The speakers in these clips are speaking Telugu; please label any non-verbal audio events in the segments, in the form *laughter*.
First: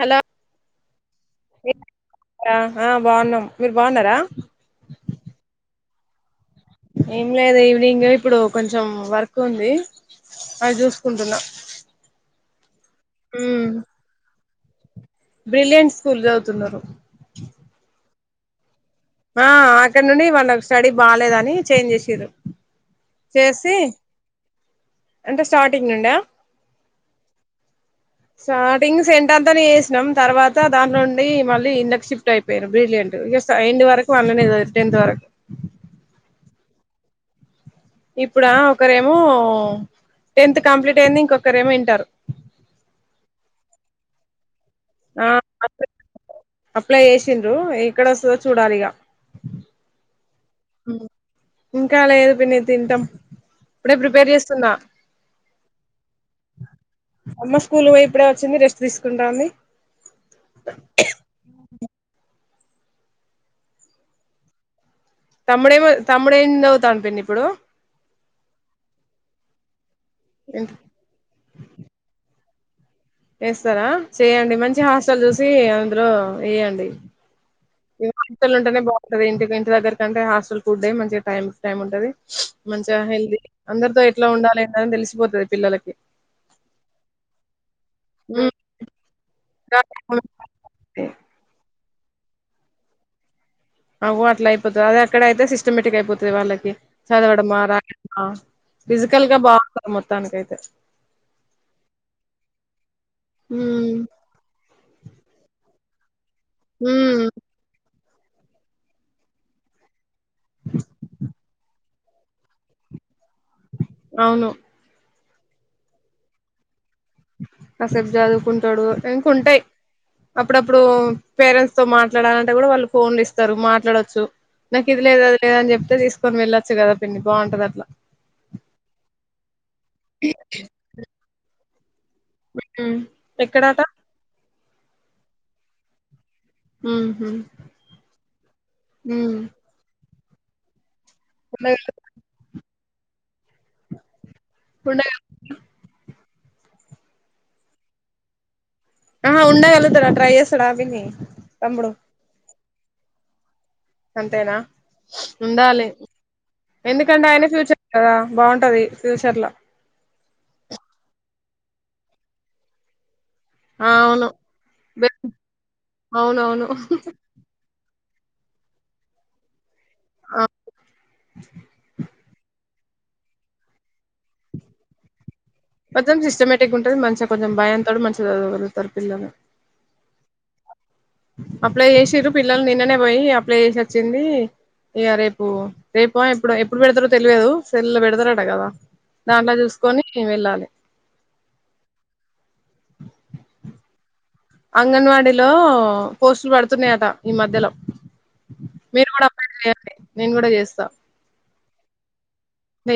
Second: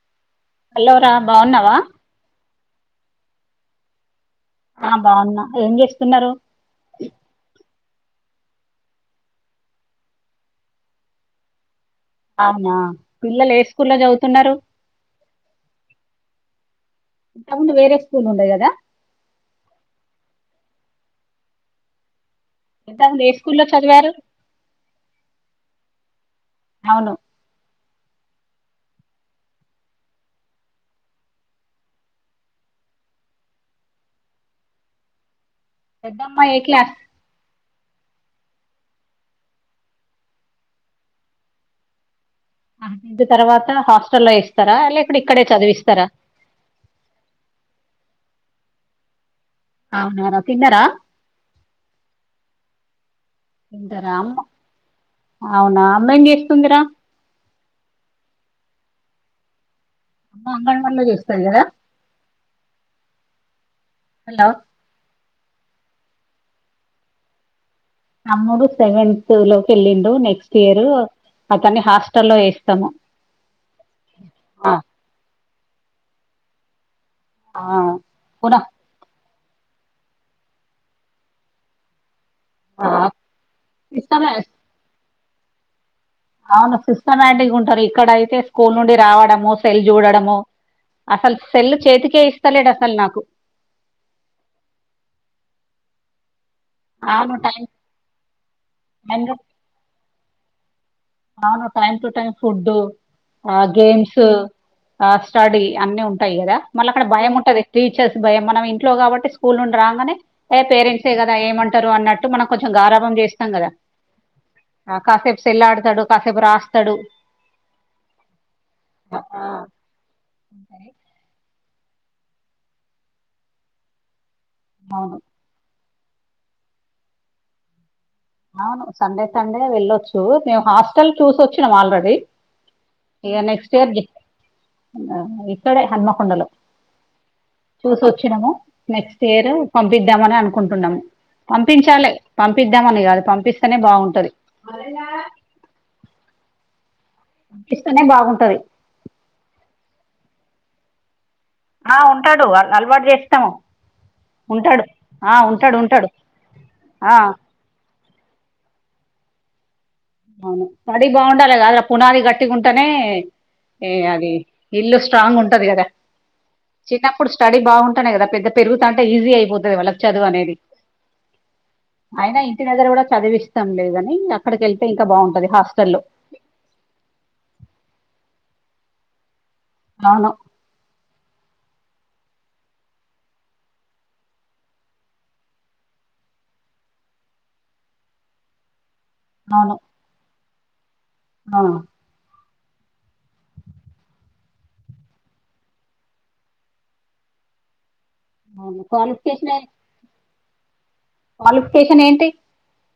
హలో హలోరా బావున్నావ అ హా బావున్నాం మీరు బన్నర అ బాన్న ఏం చేస్తున్నారు ఏం లేదు ఇంగ ఇప్పుడు కొంచెం వర్క్ ఉంది అది చూసుకుంటున్నా అవునా పిల్లలు ఏ మ్ స్కూల్లో చదువుతున్నారు బ్రిలియంట్ స్కూల్ చదువుతున్నారు ఇంతకుముందు వేరే స్కూల్ ఉండే కదా అ అక్కడ నుండి వాళ్ళ స్టడీ బాగాలేదని చేంజ్ చేసిర్రు ఇంతకు ముందు ఏ స్కూల్లో చేసి చదివారు అంటే స్టార్టింగ్ నుండ అవును *inaudible* స్టార్టింగ్ సెంట్ అంతానే చేసినాం తర్వాత దాంట్లోండి మళ్ళీ ఇండ్లీకి షిఫ్ట్ అయిపోయిను బ్రిలియంట్ ఇగ సైన్డ్ వరకు *unintelligible* దాంట్లోనే టెన్త్ వరకు పెద్ద అమ్మాయి ఏ క్లాస్ ఇప్పుడా ఒకరేమో టెన్త్ కంప్లీట్ అయింది ఇంకొకరేమో ఇంటర్ హ టెన్త్ తర్వాత హాస్టల్లో ఎస్ స్తారా లేకుంటే ఆ ఇక్కడే చదివిస్తారా అప్లై చేసిండ్రు ఎక్కడ వస్తదో చూడాలి ఇగ అవునారా తిన్నార ఇంకా లేదు పిన్ని తింటాం ఇప్పుడే తింటారా ప్రిపేర్ అమ్మ చేస్తున్నా అవునా అమ్మ ఏం చేస్తుందిరా అమ్మ స్కూల్ పోయి ఇప్పుడే వచ్చింది రెస్ట్ తీసుకుంటా ఉంది అమ్మ అంగన్వాడి లో చేస్తది కదా హలో తమ్ముడెమో తమ్ముడు ఏమి చదువుతాండు పిన్ని ఇప్పుడు తమ్ముడు సెవెన్త్ లోకి వెళ్ళిండు నెక్స్ట్ ఇయర్ అతన్ని హాస్టల్ లో వే వేస్తారా చేయండి ఆ మంచి హాస్టల్ చూసి అందులో వేయండి ఆ హాస్టల్ లోనే కూడా ఉంటేనే బాగుంటది ఇంటి ఇంటి దగ్గర కంటే హాస్టల్ ఫుడ్ మంచిగా టైమ్ టు టైమ్ ఉంటది మంచిగా హెల్దీ అందరితో ఎట్లా ఇస్తామే ఉండాలి అన్నది తెలిసిపోతుది పిల్లలకి అవును సిస్టమ్యాటిక్ ఉంటరి ఇక్కడైతే స్కూల్ నుండి రావడము సెల్ చూడడము అసలు సెల్ చేతికే యిస్తలేడు అసలు నాకు అగో అట్లా అయిపోతుంది అది ఎక్కడ అయితే సిస్టమేటిక్ అయిపోతుది వాళ్ళకి అవును చదవడమా టైం రాయడమా టైం ఫిజికల్ గా బాగుంటంది మొత్తానికయితే అవును టైమ్ టు టైమ్ ఫుడ్ ఆ ఉమ్ గేమ్స్ ఆ స్టడి అన్నీ ఉంటాయి కదా మళ్ళీ అక్కడ ఉమ్ భయం ఉంటది టీచర్స్ భయం మనం ఇంట్లో కాబట్టి స్కూల్ నుండి రాంగానే ఏ పేరెంట్సే కదా ఏమంటారు అన్నట్టు మనం కొంచెం గారభం చేస్త కదా అవును కాసేపు సెల్ ఆడుతాడు కాసేపు రాస్త కాసెపు చదువుకుంటాడు ఆ, ఇంకుంటాయి అప్పుడప్పుడు పేరెంట్స్ తో మాట్లాడంటే కూడా వాళ్ళు ఫోన్లు ఇస్తారు మాట్లాడొచ్చు నాకు ఇది అవును లేదది లేదని చెప్ప తీసుకొని వెళ్ళొచ్చు కదా పిన్ని బాగుంటది అట్లా అవును సండే సండే వెళ్ళొచ్చు మేము హాస్టల్ చూసి వచ్చినాం ఆల్రెడీ హు హమ్ ఇక నెక్స్ట్ ఎక్కడట ఇయర్ ఇక్కడే హనుమకొండలో ఉహు చూసోచ్చినము నెక్స్ట్ ఉమ్ ఇయర్ పంపిద్దామని అనుకుంటున్నాము ఉండగల పంపించాలి పంపిద్దామని కాదు పంపిస్త తేనే బాగుంటది ఉండగ పంపిస్తనే బాగుంటది ఆహా ఉండగలుగుతడా ట్రై చేస్తాడ పిన్ని తమ్ముడు ఆ ఉంటాడు అ అలవాటు చేస్తాము అంతేనా ఉంటాడు ఆ ఉంటాడు ఉండాలి ఉంటాడు ఆ ఎందుకంటే ఆయన ఫ్యూచర్ కదా బాగుంటది ఫ్యూచర్ లో అవును స్టడీ బాగుండాలి కదలా పునాది గట్టిగా ఉంటనే ఆ ఏ అవును అది ఇల్లు స్ట్రాంగ్ ఉంటది కదా అవునవును చిన్నప్పుడు స్టడీ బాగుంటు నే కదా పెద్ద పెరుగుతా అంటే ఈజీ అయిపోతుది వాల్లకు చదువు అనేది అయినా ఇంటి దగర కూడా చదివి ఇస్తాం లే గాని అక్కడికి వెళ్ వెళ్తే బాగుంటది మొత్తం సిస్టమేటిక్గా ఉంటది. మంచిగా కొంచెం భయంతో మంచిగా చదవ గలుగుతారు పిల్లలు. అవును అప్లై చేసిరు పిల్లలు నిన్ననే పోయి అప్లై చేసి వచ్చింది. ఇక రేపు రేపో ఎప్పుడో ఎప్పుడు పెడతారో తెలియదు కదా. సెల్ లో పెడతారట కదా దాంట్లో అవును చూసుకొని వెళ్ళాలి. ఆ అంగన్వాడీలో పోస్టులు పడుతున్నాయట ఈ మధ్యలో మీరు కూడా అప్లై క్వాలిఫికేషన్ చేయండి నేను కూడా చేస్తా క్వాలిఫికేషన్ ఏంటి?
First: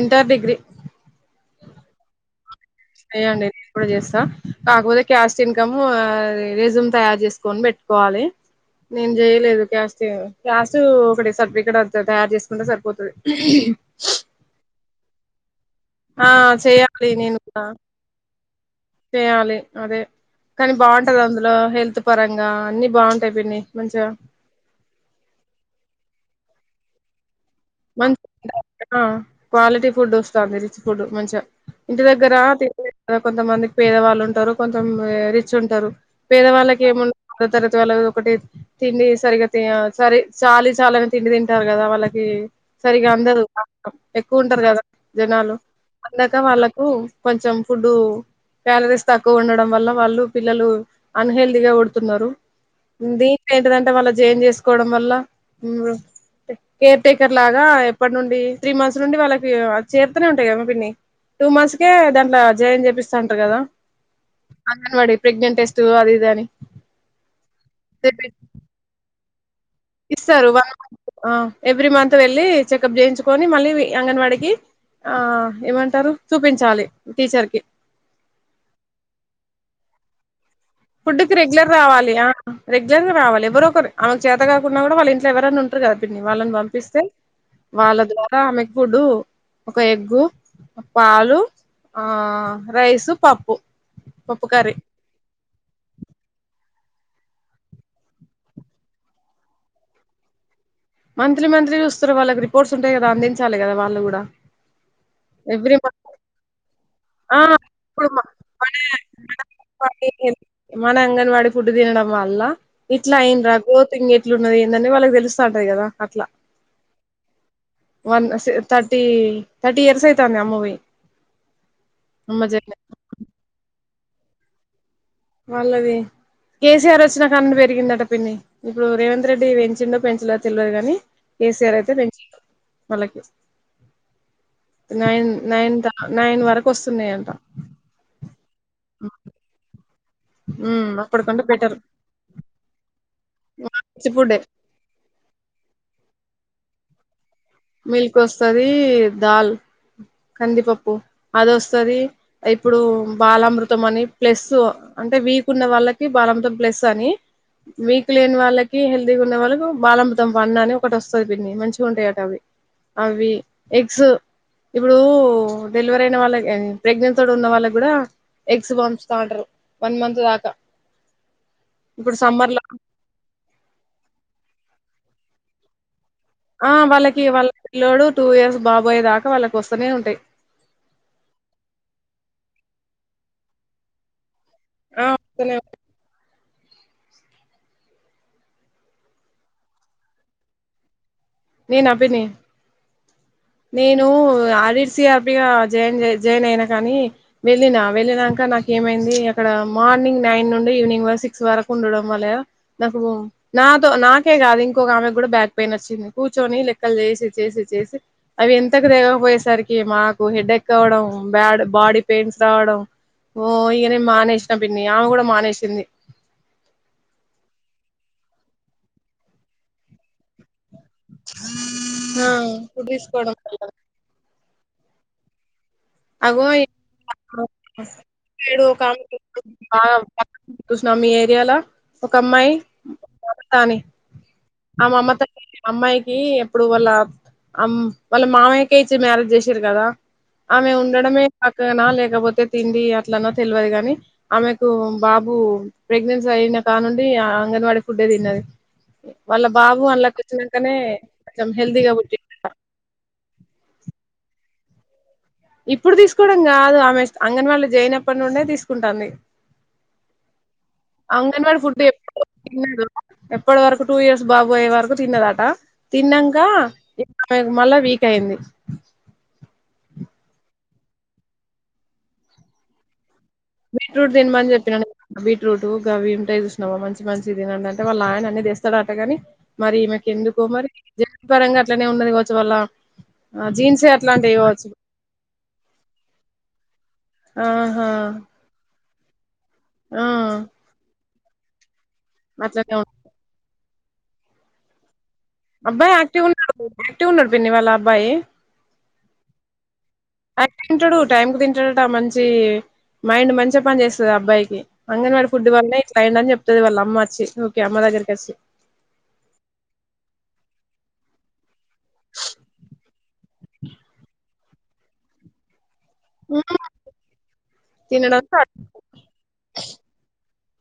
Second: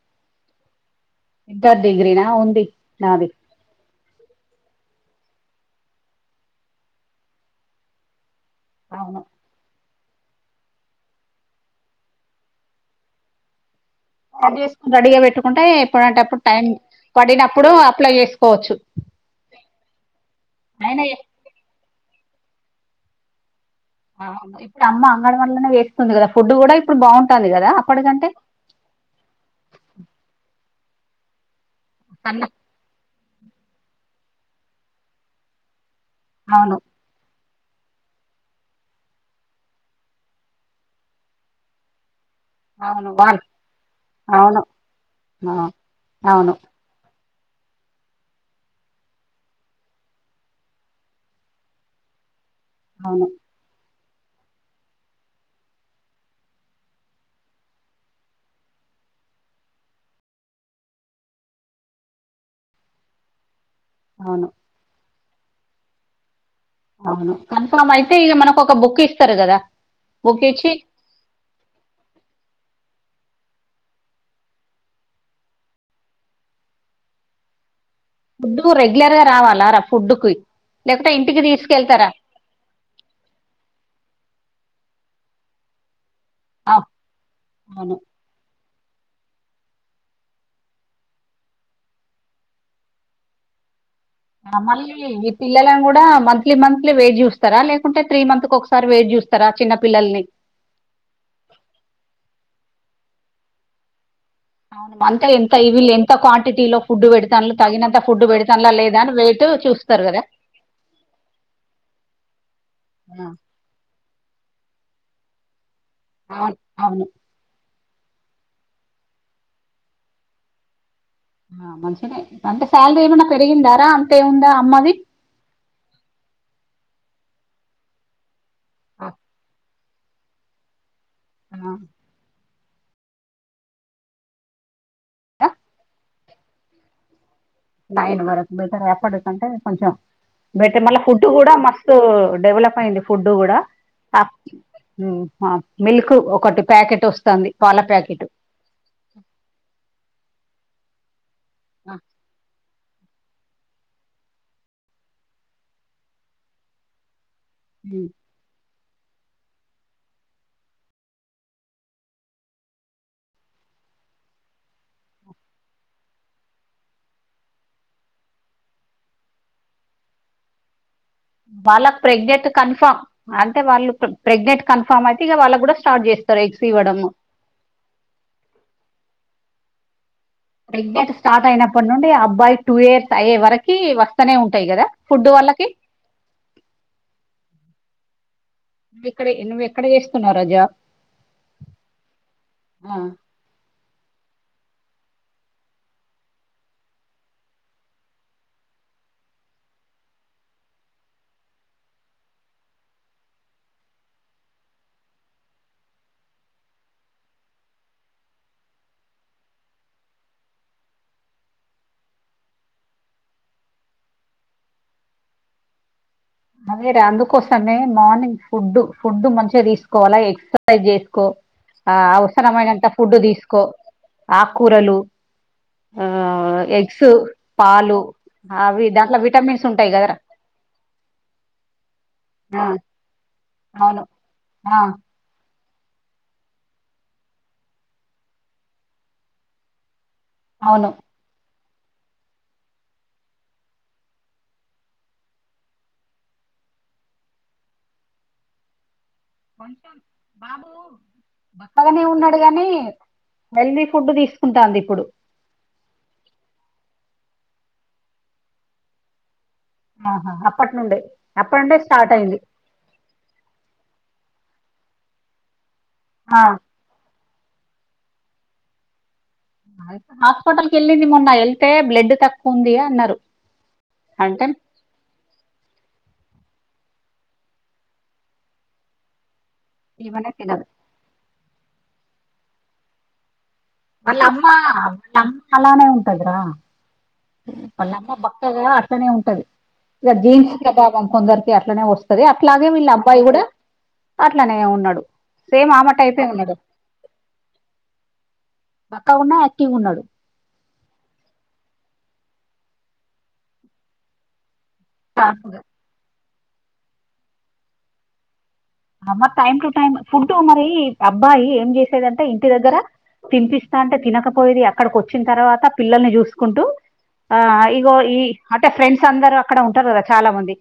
ఇంటర్, డిగ్రీ ఇంటర్, డిగ్రీనా ఉంది. నాది లేదండి ఇప్పుడే చేస్తా కాకపోతే క్యాస్ట్, ఇన్కమ్, రెస్యూమ్ తయారు చేసుకని పెట్టుకోవాలి. నేన్ అవును చేయలేదు క్యాస్ట్ క్యాస్ట్ ఒకటి సర్టిఫికెట్ అంతే తయారు చేసుకుంటే సరిపోతాది. సెట్ చేసుకొని రెడీ గా పెట్టు కుంటే ఆ ఎప్పుడంటప్పుడు టైం చేయాలి నేను కూడా పడినప్పుడు అప్లై చేసుకోవచ్చు. చేయాలి అదే కానీ అయినా బాగుంటాది ఏ- అందులో హెల్త్ పరంగా అన్నీ బాగుంటాయి పిన్నీ. ఇప్పుడు అమ్మ అంగన్వాడి లోనే చేస్తుంది కదా ఫుడ్ కూడా ఇప్పుడు బాగుంటుంది. కదా మంచి అప్పటికంటే క్వాలిటీ ఫుడ్ వస్తాంది. రిచ్ ఫుడ్ మంచిగా ఇంటి దగ్గర అన్న కొంతమంది పేదవాళ్ళు ఉంటారు కొంత మంది రిచ్ ఉంటారు. అవును పేదవాళ్ళకేము రెండో తరగతి వాళ్ళ ఒకటి, తిండి సరిగ్గా సరి చాలీ చాలని తిండి తింటారు కదా వాళ్ళకి సరిగా అవును అందదు. వాళ్ళు ఎక్కువ ఉంటారు. అవును కదా ఆ, జనాలు అందక అవును వాళ్ళకు కొంచెం ఫుడ్ కాలరీస్ తక్కువ ఉండడం వల్ల వాళ్ళు పిల్లలు అన్ హెల్తీ గా పుడుతున్నారు. అవును దీంట్లో ఏంటిదంటే వాళ్ళ చేంజ్ చేసుకోవడం వల్ల కేర్ టేక్ లాగా ఎప్పటి నుండి త్రీ మంత్స్ నుండి వాళ్ళకి చేతానే ఉంటాది కదామా పిన్నీ. టూ మంత్స్ కే దాంట్లో జాయిన్ చేపిస్తాంటారు కదా అవును అంగన్వాడి ప్రెగ్నెంట్ టెస్ట్ అది ఇది అని అవును. కన్ఫామ్ అయితే ఇక మనకు ఒక బుక్ ఇస్తారు కదా. బుక్ ఇస్తారు. వన్ ఇచ్చి మంత్ ఎవ్రీ మంత్ వెళ్ళి చెకప్ చేయించు కొని మళ్ళీ అంగన్వాడికి ఆ ఏమంటారు చూపించాలి టీచర్ కి. ఫుడ్ కి రెగ్యులర్ గా రావాల రా ఫుడ్ కి లేకుంటే ఫుడ్ కి ఇంటికి రెగ్యులర్ గా తీసుకెళ్తారా రావాలి రెగ్యులర్గా రావాలి ఎవరో ఒకరు ఆమెకు చేతగాక పోతే కూడా వాళ్ళింట్లో ఎవరైనా ఉంటారు కదా పిన్నీ వాళ్ళని ఆ, పంపిస్తే అవును వాళ్ళ ద్వారా ఆమె ఫుడ్, ఒక ఎగ్ పాలు, ఆ రైసు, పప్పు పప్పు ఆ కర్రీ మళ్లీ పిల్లలను కూడా మంత్లీ మంత్లీ వెయిట్ చూస్తారా? లేకుంటే త్రీ మంత్ కు ఒకసారి వెయిట్ చూస్తారా చిన్న పిల్లల్ని మంత్లీ మంత్లీ చూస్తారు వాళ్ళకి రిపోర్ట్స్ ఉంటాయి కదా. అందించాలి కదా వాళ్ళు కూడా అవును. అంత ఎంత ఎవ్రీ ఇవి మంత్ క్వాంటిటీలో ఫుడ్ ఆ పెడుతున్నారు కదా తగినంత ఇప్పుడు ఫుడ్ పెడుతున్నారా మన లేదా అని వెయిట్ చూస్తారు కదా మన అంగన్వాడీ ఫుడ్ తినడం వల్ల, ఇట్లా ఆ, అయ్యిండ్రా గ్రోతింగ్ ఎట్లా ఉంది ఇట్లు ఉన్నది ఏందని వాళ్ళకి తెలుస్త ఉంటయ్ కదా అట్లా అవున్ అవును వన్ థర్టీ థర్టీ ఇయర్స్ అయితాంది అమ్మవి ఆ మంచిదే అంటే శాలరీ ఏమన్నా పెరిగిందారా అంతే ఏముందా అమ్మది వాళ్ళది కేసీఆర్ వచ్చినక పెరిగిందట పిన్ని ఇప్పుడు రేవంత్ రెడ్డి పెంచిడో పెంచిల్లో తెల్వదు గానీ కేసీఆర్ అయితే పెంచిడు వాళ్ళకి నైన్ నైన్త్ నైన్ వరకు వస్తున్నాయ అంట నైన్ వరకు బెటరే అప్పటికంటే కొంచెం బెట్టే ఉమ్ మళ్ళ ఫుడ్ అప్పటికంటే కూడా బెటర్ మస్తు డెవలప్ అయింది ఫుడ్ కూడా మంచి అప్ ఫుడ్డే మ్ మిల్క్ ఒకటి ప్యాకెట్ వస్తాంది మిల్క్ వస్తది దాల్ కందిపప్పు అది వస్తది అయ్ ఇప్పుడు బాలామృతం అని ప్లస్ అంటే వీక్ ఉన్న వాళ్ళకి బాలామృతం ప్లస్ అని వీక్ లేని వాళ్ల కి హెల్తీగా ఉన్న వాళ్ళకి బాలఅమృతం వన్ అని ఒకటి వస్తది పిన్ని మంచిగ ఉంటాయట అవి అవి ఎగ్సు ఇప్పుడు డెలివర్ అయిన వాళ్ళకి ప్రెగ్నెన్సీతోట్ ఉన్న వాళ్ళకి గూడా ఎగ్స్ పంచుతాంట్రు వన్ మంత్ దాక వాళ్ళక్ ప్రెగ్నెంట్ కన్ఫర్మ్ అంటే వాళ్ళు ప్రెగ్నెంట్ కన్ఫర్మ్ ఫామ్ అయితే ఇగ వాళ్ళ కూడా స్టార్ట్ జేస్ ఆ వాళ్ళకి వాళ్ళ పిల్లోడు టూ ఇయర్స్ బాబోయే దాకా వాళ్ళకి వస్తూనే ఉంటాయి ప్రెగ్నెంట్ స్టార్ట్ అయినప్పటి నుండి అబ్బాయి టూ ఇయర్స్ అయ్యే వరకి వస్తనే ఉంటాయి కదా ఆ ఫుడ్ వస్తూనే వాళ్ళకి నువ్వు ఇక్కడే నువ్వు ఎక్కడ చేస్తున్నావు జాబ్ నేను అభిని నేను ఆరిసిఆర్ బిగ జాయిన్ జాయినయినా కానీ వెళ్ళిన వెళ్ళినాక నాకి ఏమైంది అక్కడ మార్నింగ్ నైన్ నుండి ఈవినింగ్ వర సిక్స్ వరకు ఉండడం వలా నాకు నా నాతో నాకే కాదు ఇంకోక ఆమె కూడా బ్యాక్ పెయిన్ వచ్చింది కూర్చొని లెక్కలు చేసి చేసి చేసి అవి ఎంతకు తెగకపోయేసరికి మాకు హెడ్ ఎక్ అవ్వడం బ్యాడ్ బాడీ పెయిన్స్ రావడం ఓ ఇగనే మానేసినా పిన్ని ఆమె కూడా మానేసింది అదేర అందుకోసమే మార్నింగ్ ఫుడ్ ఫుడ్ మంచిగా తీసుకోవాలా ఎగ్ ఎక్ససైజ్ జేసుకో ఆ అవసరమైనంత ఫుడ్ దీసుకో ఆక్కూరలు *inaudible* అగో ఈడ అవి ఒకమెకి దాంట్లో విటమిన్స్ ఉంటాయి కదరా *inaudible* చూసిన మీ ఏరియాల ఒక అమ్మాయి ఆ మమత అని అవును ఆ మమత అమ్మాయికి ఎప్పుడు వాళ్ళ అమ్ వాళ్ళ మావయ్యకే ఇచ్చి మ్యారేజ్ జేసిరు కదా ఆమె అవును ఉండడమే ఇక్కడేన లేకపోతే తిండి అట్లన తెల్వదు గాని ఆమెకు బాబు ప్రెగ్నెన్సీ అయిన కానుండి అంగన్వాడి ఫుడే తిన్నది వాళ్ళ బాబు అళ్ల ఇచ్చినంకనే కొంచెం హెల్తీగా పక్కగానే ఉన్నాడు పుట్టిండంట గాని హెల్దీ ఫుడ్ తీసుకుంటాంది ఇప్పుడు ఇప్పుడు తీసుకోడం కాదు ఆమె అంగన్ వాళ్ళో జయినప్పట్నండే తీసుకుంటాంది ఆహా అప్పటి నుండే అంగన్వాడి అప్పటి నుండే ఫుడ్ స్టార్ట్ ఎప్పుడు అయింది తినలేదు ఎప్పటి వరకు టూ ఇయర్స్ బాబు బోయ్యే వరకు తిన్నదట తిన్నాక ఆ ఆమెకు మళ్ళా వీక్ అయింది హాస్పిటల్ కెళ్ళింది మొన్న వెళ్తే బ్లడ్ తక్కువ ఉంది అన్నారు బీట్రూట్ అంటే తినమని చెప్పినాను బీట్రూట్ గవి ఉ మంచి మంచిది అంటే వాళ్ళు ఆయన అన్ని తేస్తాడటగాని మరి ఈమెకు ఈమెనే ఎందుకో తినదు మరి పరంగా అట్లనే ఉన్నది కావచ్చు వల్ల ఆలా అమ్మ అమ్మ అలానే ఉంటద్ర ఆహా వాళ్ళ అమ్మ బక్కగా అట్లనే ఉంటది ఆ ఇక జీన్స్ ప్రభావం కొందరికి అట్లనే వస్తది అట్లాగే అట్లనే ఉ వీళ్ళ అబ్బాయి కూడా అట్లానే ఉన్నాడు సేమ్ ఆమె అబ్బాయి టైపే యాక్టివ్ ఉన్నాడు యాక్టివ్ ఉన్నాడు పిన్ని వాళ్ళ అబ్బాయి బక్కగా ఉన్నా యాక్టివ్ ఉన్నాడు అట్టి ఉంటాడు టైం కు తింటాడట మంచి మైండ్ మంచిగా పని చేస్తుంది అబ్బాయికి అంగన్వాడీ ఫుడ్ వాళ్ల్నే ఇట్లయిండు అని చెప్తుది వాళ్ళ అమ్మ వచ్చి కే అమ్మ దగ్గరికి వచ్చి అమ్మ టైమ్ టు టైమ్ ఫుడ్ మరి అబ్బాయి ఏం చేసేదింటే ఇంటి దగ్గర తినిపిస్తా అంటే తినకపోయేది అక్కడికి వచ్చిన తర్వాత పిల్లల్ని హ్మ్ చూసుకుంటూ ఆ ఇగో ఈ తినడం స్టార్ట్ అంటే ఫ్రెండ్స్ అందరూ అక్కడ ఉంటారు కదా చాలా మంది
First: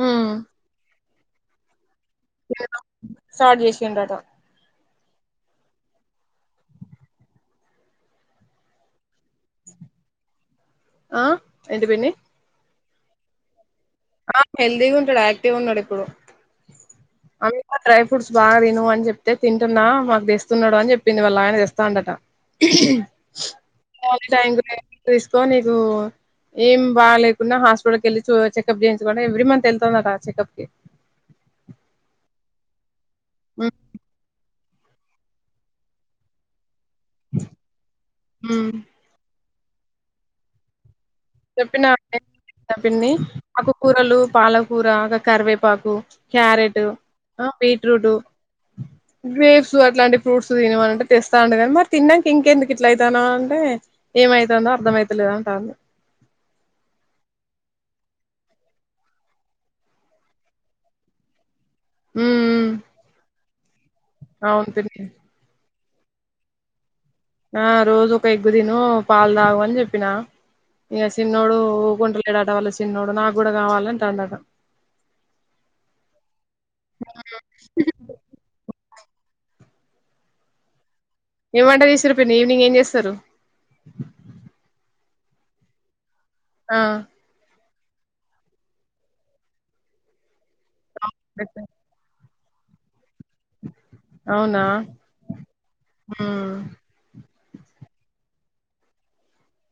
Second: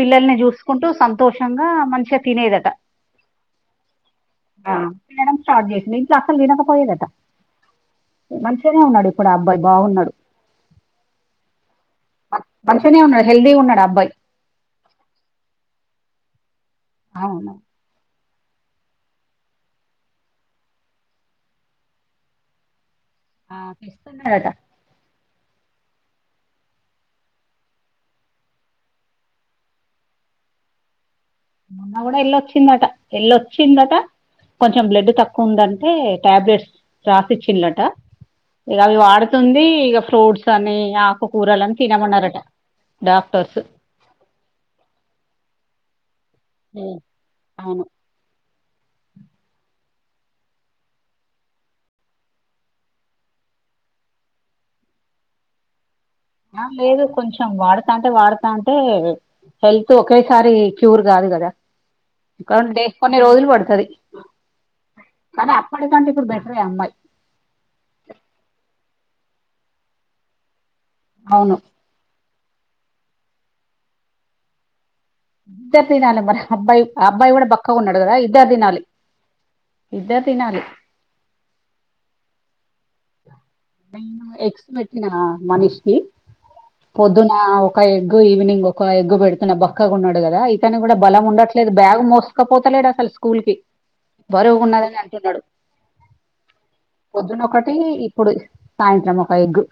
హ్మ్ చూసుకుంటూ సంతోషంగా మంచి స్టార్ట్ చేశిడ్లు అట తినడం స్టార్ట్ చేసింది ఇంట్లో అసలు తినకపోయేదాట మంచిగానే ఉన్నాడు ఇప్పుడు అబ్బాయి బాగున్నాడు ఆ ఏంటి పిన్ని మంచిగానే ఉన్నాడు హెల్దీగా ఉన్నాడు అబ్బాయి ఆ హెల్దీగా ఉంటాడు యాక్టివ్ గా ఉన్నాడు ఇప్పుడు అవును ఫుడ్స్ బాగా తిను అని చెప్తే తింటున్నా మాకు తెస్తున్నాడు అని చెప్పింది వాళ్ళ ఆయన తెస్తాండట హు ఆ తెస్తున్నాడట తీసుకో నీకు ఏం బాగా లేకున్నా హాస్పిటల్ కి వెళ్ళి చు చెకప్ చేయించుకుంట ఎవ్రీ మంత్ వెళ్తుందట చెకప్ కి మొన్న కూడా ఎల్ళొచ్చిందట హ్మ్ ఎల్ళొచ్చిందట కొంచెం బ్లడ్ తక్కువ ఉందంటే టాబ్లెట్స్ రాసిచ్చిల్లు అట హ్మ్ ఇక అవి వాడు ది ఇక ఫ్రూట్స్ అని ఆకుకూరలని చెప్పినా తినమన్నారట చెప్పింది ఆ పిన్ని డాక్టర్స్ ఆకుకూరలు పాలకూర గా కరివేపాకు క్యారెట్ బీట్ అవును రూట్ గ్రేప్స్ అట్లాంటి ఫ్రూట్స్ తినమని అంటే తెస్తాండు కానీ మరి తిన్నాక ఇంకెందుకు ఇట్లా అయితానావు అంటే ఏమైతుందో అర్థమవుతలేదు అంటాల్లు ఆ లేదు కొంచెం వాడతా అంటే వాడతా అంటే హెల్త్ ఒకేసారి క్యూర్ కాదు కదా ఉమ్ అంతే కొన్ని రోజులు పడుతది అవును కానీ అప్పటికంటే ఇప్పుడు బెటరే అమ్మాయి ఆ రోజు ఒక ఎగ్గు తిను పాలు తాగు అని చెప్పిన ఇక అవును చిన్నోడు ఉకొంటలేడుట వాళ్ళ చిన్నోడు నాకు కూడా కావాలలే అంటుండట ఇద్దరు తినాలి మరి అబ్బాయి అబ్బాయి కూడా బక్కాగా ఉన్నాడు కదా ఇద్దరు తినాలి ఇద్దరు తినాలి ఏం వంట చేసిర్రు పిన్ని ఈవినింగ్ ఏం చేస్తారు నేన ఎగ్సు బెట్టినా మనిషికి ఆ పొద్దున ఒక ఎగ్గు ఈవినింగొక ఎగ్గు బెడతన బక్కగున్నాడు గదా ఇతను గుడ బలముండట్లేదు బ్యాగు మోస్ కపోతలేడు అసల్ స్కూల్ కి అవునా బరువుగున్నొదని అంటున్నాడు ఉమ్ పొద్దున్న టీ ఇప్పుడు సాయంత్రం ఒక ఎగ్గు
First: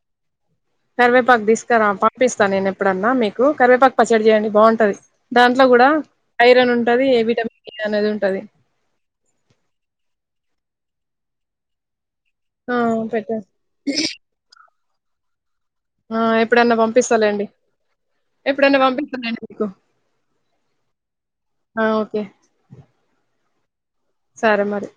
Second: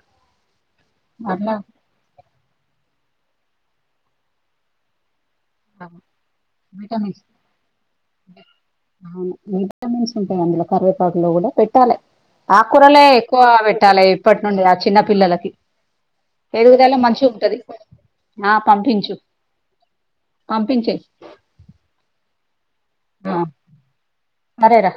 కరివేపాక్ దీస్కురా పంపిస్తా నేనెప్పుడన్నా మీకు కరివేపాకు పచ్చడి జేయండి బావుంటది దాంట్లో గూడా ఐరన్ ఉంటది విటమిన్స్ ఏ విటమిన్ ఏ అనేది ఉంటది అవును విటమిన్సుంటాయ్ అందులో కరివేపాకు లో గూడా పెట్టాలి ఆ ఆక్కూరలే పెట్ట ఎక్కువ పెట్టాలి ఇప్పట్టుండి ఆ చిన్న పిల్లలకి ఆ ఎప్పుడన్నా ఎదుగుదల పంపిస్తాలేండి మంచిగుంటది ఆ ఎప్పుడన్నా పంపించు పంపిస్తాలేండి మీకు పంపించేయ్ ఆ సరె మరి సరేరా